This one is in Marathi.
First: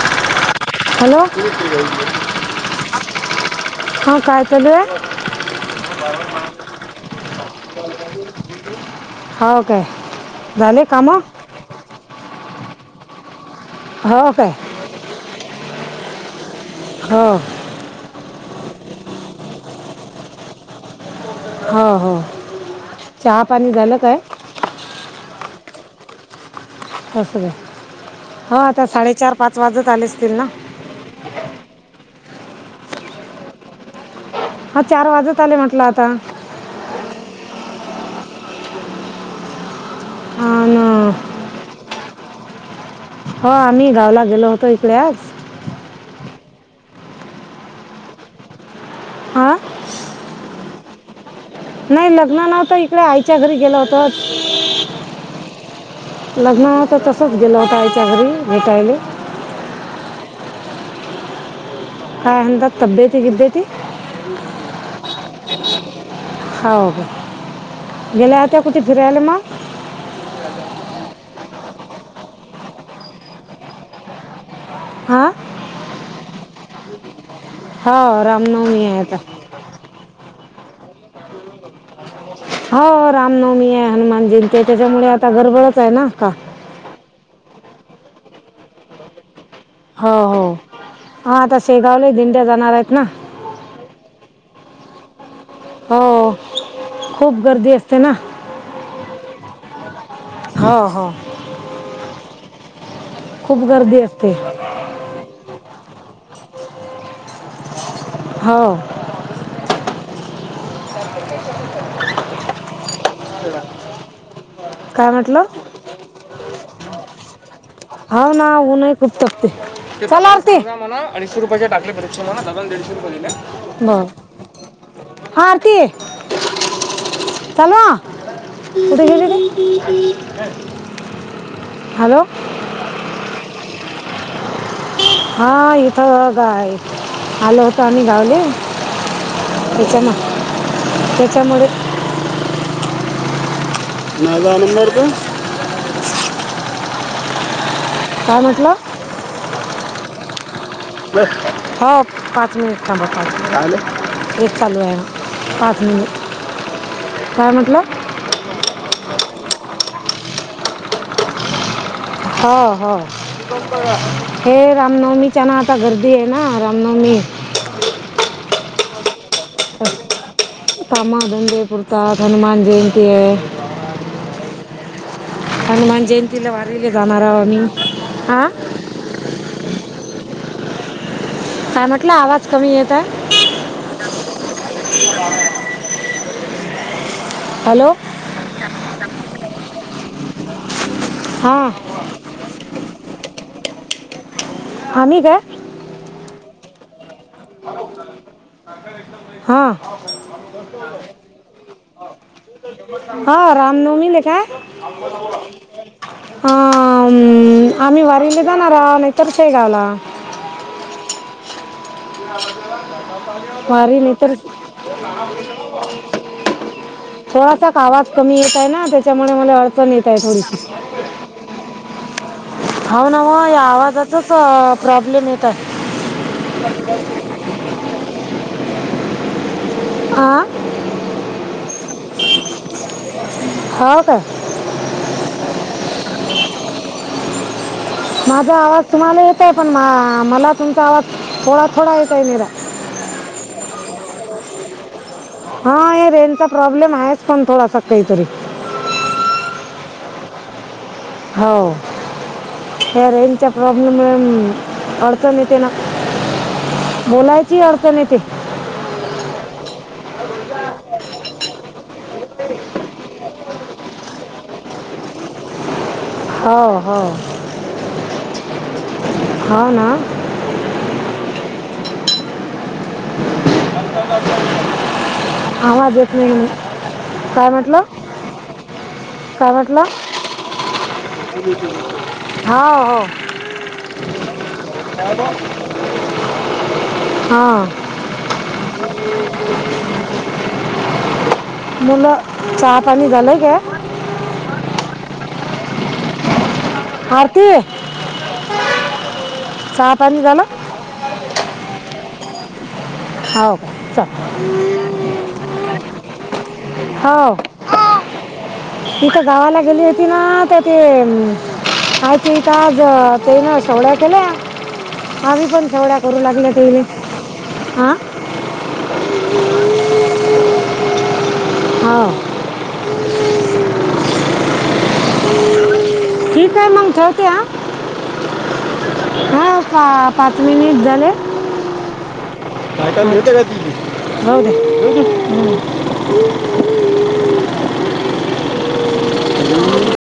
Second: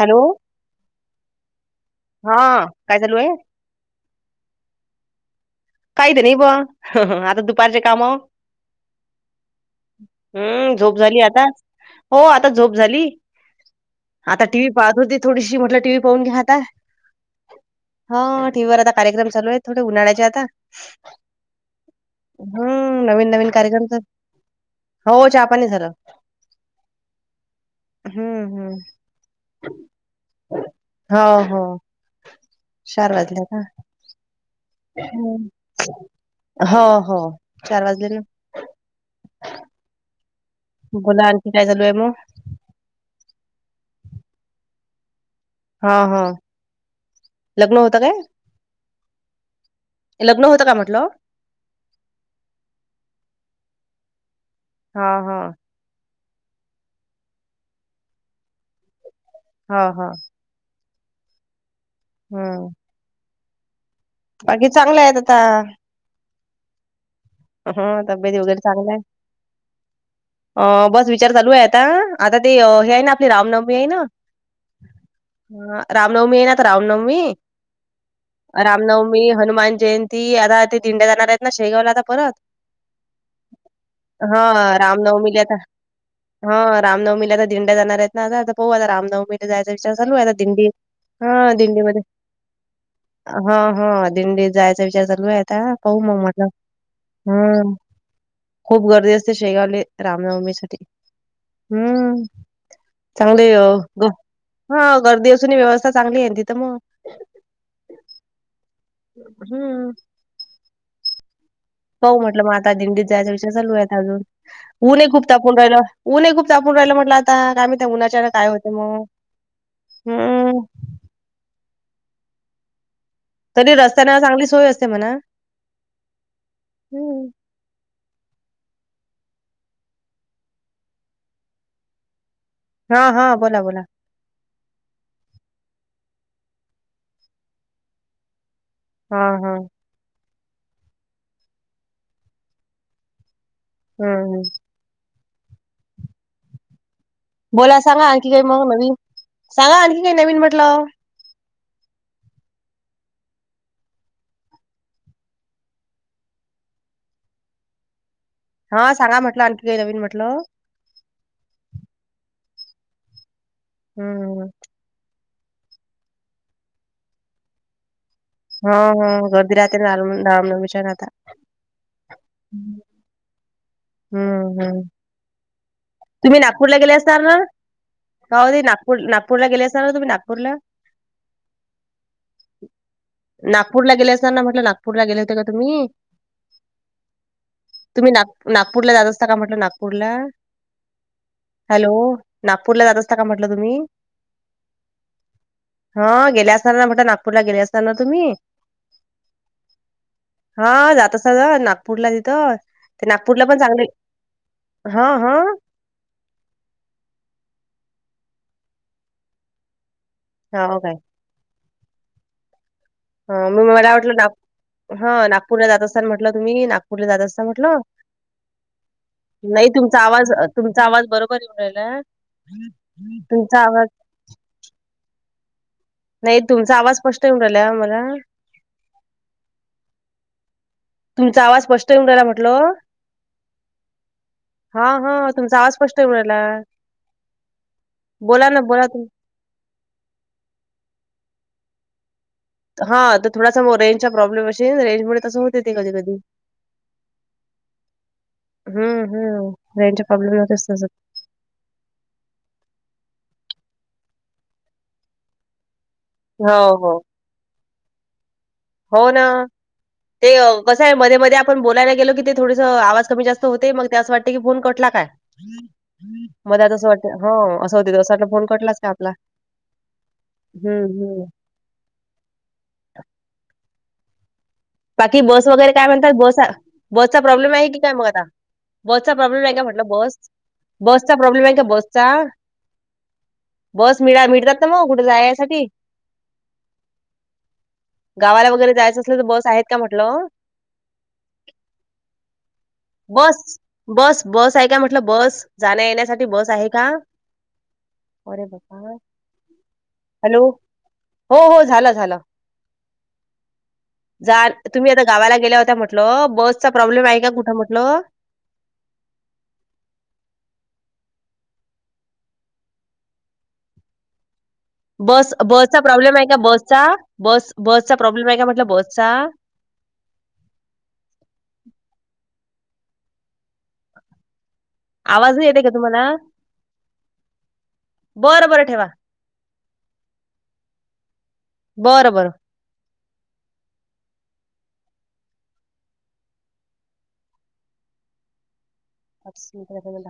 हॅलो. हॅलो. हा काय चालू आहे.? हा काय चालू आहे.? काही ते नाही बुवा आता दुपारचे कामं. हो काय हुं.. झाले झोप कामं झाली आता. हो आता झोप झाली, हो आता काय टीव्ही पाहत होती थोडीशी म्हटलं टीव्ही पाहून घ्या आता. हा. हा टीव्हीवर आता कार्यक्रम चालू आहे, थोडे उन्हाळ्याचे आता. हो हो हम्म नवीन चहा -नवीन पाणी कार्यक्रम झालं तर, काय हो चहापाणी झालं. तस हम्म हो हम्म आता साडेचार पाच वाजत आले असतील ना. हो हो चार वाजल्या ना. हा चार वाजत आले म्हटलं आता. हो, हो चार वाजले ना. हां न बोला आणखी काय चालू आहे मग? हो आम्ही गावला होतो इकडे आज. हा हा लग्न होता काय? हां लग्न होतं का म्हटलं? नाही लग्न नव्हतं इकडे आईच्या घरी गेलो होतो. हा हा. लग्न नव्हतं तसंच गेलो होता आईच्या घरी भेटायले. हा हा. काय हम्म म्हणता तबियेती बिब्बती? बाकी चांगलं आहेत आता हाव क्या हा तब्येत गेल्या वगैरे होत्या कुठे चांगला आहे. फिरायले म? अ बस विचार चालू आहे आता आता ते हे आहे ना आपली रामनवमी आहे ना हां हा रामनवमी आहे ना तर रामनवमी हो आहे आता रामनवमी हनुमान जयंती आता ते दिंड्या जाणार आहेत ना शेगावला आता परत. हो रामनवमी आहे हनुमान हा जयंती आहे त्याच्यामुळे आता रामनवमीला गडबडच आहे ना का. हा रामनवमीला आता दिंड्या जाणार आहेत ना पाहू आता रामनवमी ते जायचा विचार हो चालू आहे आता हो दिंडी हा आता दिंडीमध्ये. शेगावला दिंड्या जाणार आहेत ना हा हा दिंडीत जायचा विचार चालू आहे आता पाहू मग हो म्हटलं. खूप गर्दी हम्म असते ना. खूप गर्दी असते शेगावले हो रामनवमीसाठी हो हम्म. चांगलेय अ खूप गर्दी गप असते हा गर्दी असून ही व्यवस्था चांगली आहे ना तिथं मग. हाव. हम्म. पाहू म्हटलं म आता दिंडीत जायचा विषय चालू आहेत अजून ऊन ही काय खूप म्हटलं तापून राहिलं. ऊन ही खूप तापून राहिल म्हटलं आता काय माहित हाव ना ऊन ही खूप तापती चल आरती. हम्म. अडीचशे रुपयाचे टाकले परिक्षेना दादाने दीडशे रुपये दिले तरी बर रस्त्यानं चांगली सोय असते म्हणा. हा आरती. हम्म. [unintelligible] चालू हा कुठ गेली रे? हॅलो. हा हा बोला बोला. हा इथं गाय आलो होतो आम्ही गावले. हां हां. त्याच्या म त्याच्यामुळे हं. माझा नंबर त्यो बोला सांगा आणखी काय मग नवीन सांगा आणखी काही नवीन म्हटलं. हो पाच मिनिट थांबा पाच मिनिट. ट्रेक चालू आहे पाच मिनिट काय म्हटलं. हा सांगा म्हटलं आणखी काही नवीन म्हटलं? हा हा हं. हे रामनवमीच्याना आता गर्दी येना रामनवमी. हा हा गर्दी राहते ना नाम रामनवमीची. कामा दंडे पुुरतात हनुमान जयंती आहे. हम्म हम्म. हनुमान जयंतीले वारीले असणार जाणार ना? आहोत आम्ही. का आं. हो ते नागपूर नागपूरला गेले असणार तुम्ही नागपूरला. काय म्हटलं आवाज कमी येत आहे नागपूरला गेले असणार ना म्हटल नागपूरला गेले होते का तुम्ही. हॅलो. तुम्ही नाग-नागपूर ला जात असता का म्हटल, नागपूरला. हां हॅलो, नागपूरला जात असता का म्हटल तुम्ही. आम्ही का. ह गेले असणार ना म्हटल, नागपूरला गेले असणारना तुम्ही. [unintelligible] हां. हा जात आसता ना नागपूरला तिथ. हो रामनवमी ले का. हां, हां. आं आम्ही वारिला जाणार नाही तर शेगावला. हो-हो बाय. वारी नाही तर हा नागपूरला जात असताना म्हटलं तुम्ही, नागपूरला जात असता म्ह थोडासा आवाज कमी येत आहे ना त्याच्यामुळ. नाही तुमचा आवाज तुमचा, आवाज बरोबर येऊ राहिला. तुमचा आवाज तसा प्रॉब्लेम येत आहे. नाही तुमचा आवाज स्पष्ट येऊ राहिला मला. आ. तुमचा आवाज स्पष्ट येऊन राहिला म्हटलं. हाव काय. हा हं तुमचा आवाज स्पष्ट येऊ राहिला. बोला माझा ना आवाज बोला तुम तुम्हाला येत आहे, पण मला तुमचा आवाज थोडा थोडा येत आहे जरा. हा तर थोडासा व रेंजचा प्रॉब्लेम अशील. रेंजमुळे तसं होते ते हा कधी हे कधी. रेंजचा प्रॉब्लेम आहेच पण थोडासा काहीतरी. हम्म- हम्म रेंजच्या प्रॉब्लेम मुळे होते तसंच. हाव. या रेंजच्या प्रॉब्लेम मुळे अडचण येते ना. हो-हो. बोलायचीही अडचण येते. हो ना. ते कसं आहे, मध्ये-मध्ये आपण बोलायला गेलो की ते थोडसं आवाज कमी जास्त होते, मग ते असं वाटतें की फोन कटला काय. मला तसं वाटते, हो असं होते जसा वाटला फोन कटलाच का आपला. हाव ना. हम्म-हम्म [unintelligible] बाकी बस वगैरे काय आवाज म्हणतात. येत नाही बस, म्हणून. बसचा प्रॉब्लेम आहे की काय मग आता. बसचा प्रॉब्लेम आहे का म्हटलं बस, बसचा प्रॉब्लेम आहे का बसचा. हो हो बस मिळ मिळतात ना, मग कुठे जायासाठी. हा. गावाला वगैरे जायचं असलं तर, बस आहेत का म्हटलं. मुलं चार. बस, बस, बस आहे काय म्हटलं बस जाण्या येण्यासाठी बस आहे. आरती ओ रे बाबा. सात. हॅलो, हो, हो, झालं, झालं. [unintelligible] हाव, चा. जा तुम्ही आता गावाला गेल्या होत्या म्हटलं, बसचा प्रॉब्लेम हो आहे का कुठं म्हटलं? तिथं गावाला गेली होती ना, तर ते आज तिथं आज तेन शेवड्या केल्या बस आम्ही पण बसचा शेवड्या प्रॉब्लेम करू आहे का? लागल्या ते बसचा बस बसचा हां प्रॉब्लेम आहे का म्हटलं बसचा? हा. आवाज नाही येत आहे का तुम्हाला? ठीक आहे, मंग ठेवते ह. बरं बरं ठेवा हाव का पाच मिनिट झाले? बरं बरं. काय, काय म्हणते का ती? हाव काय, हम्म. [unintelligible]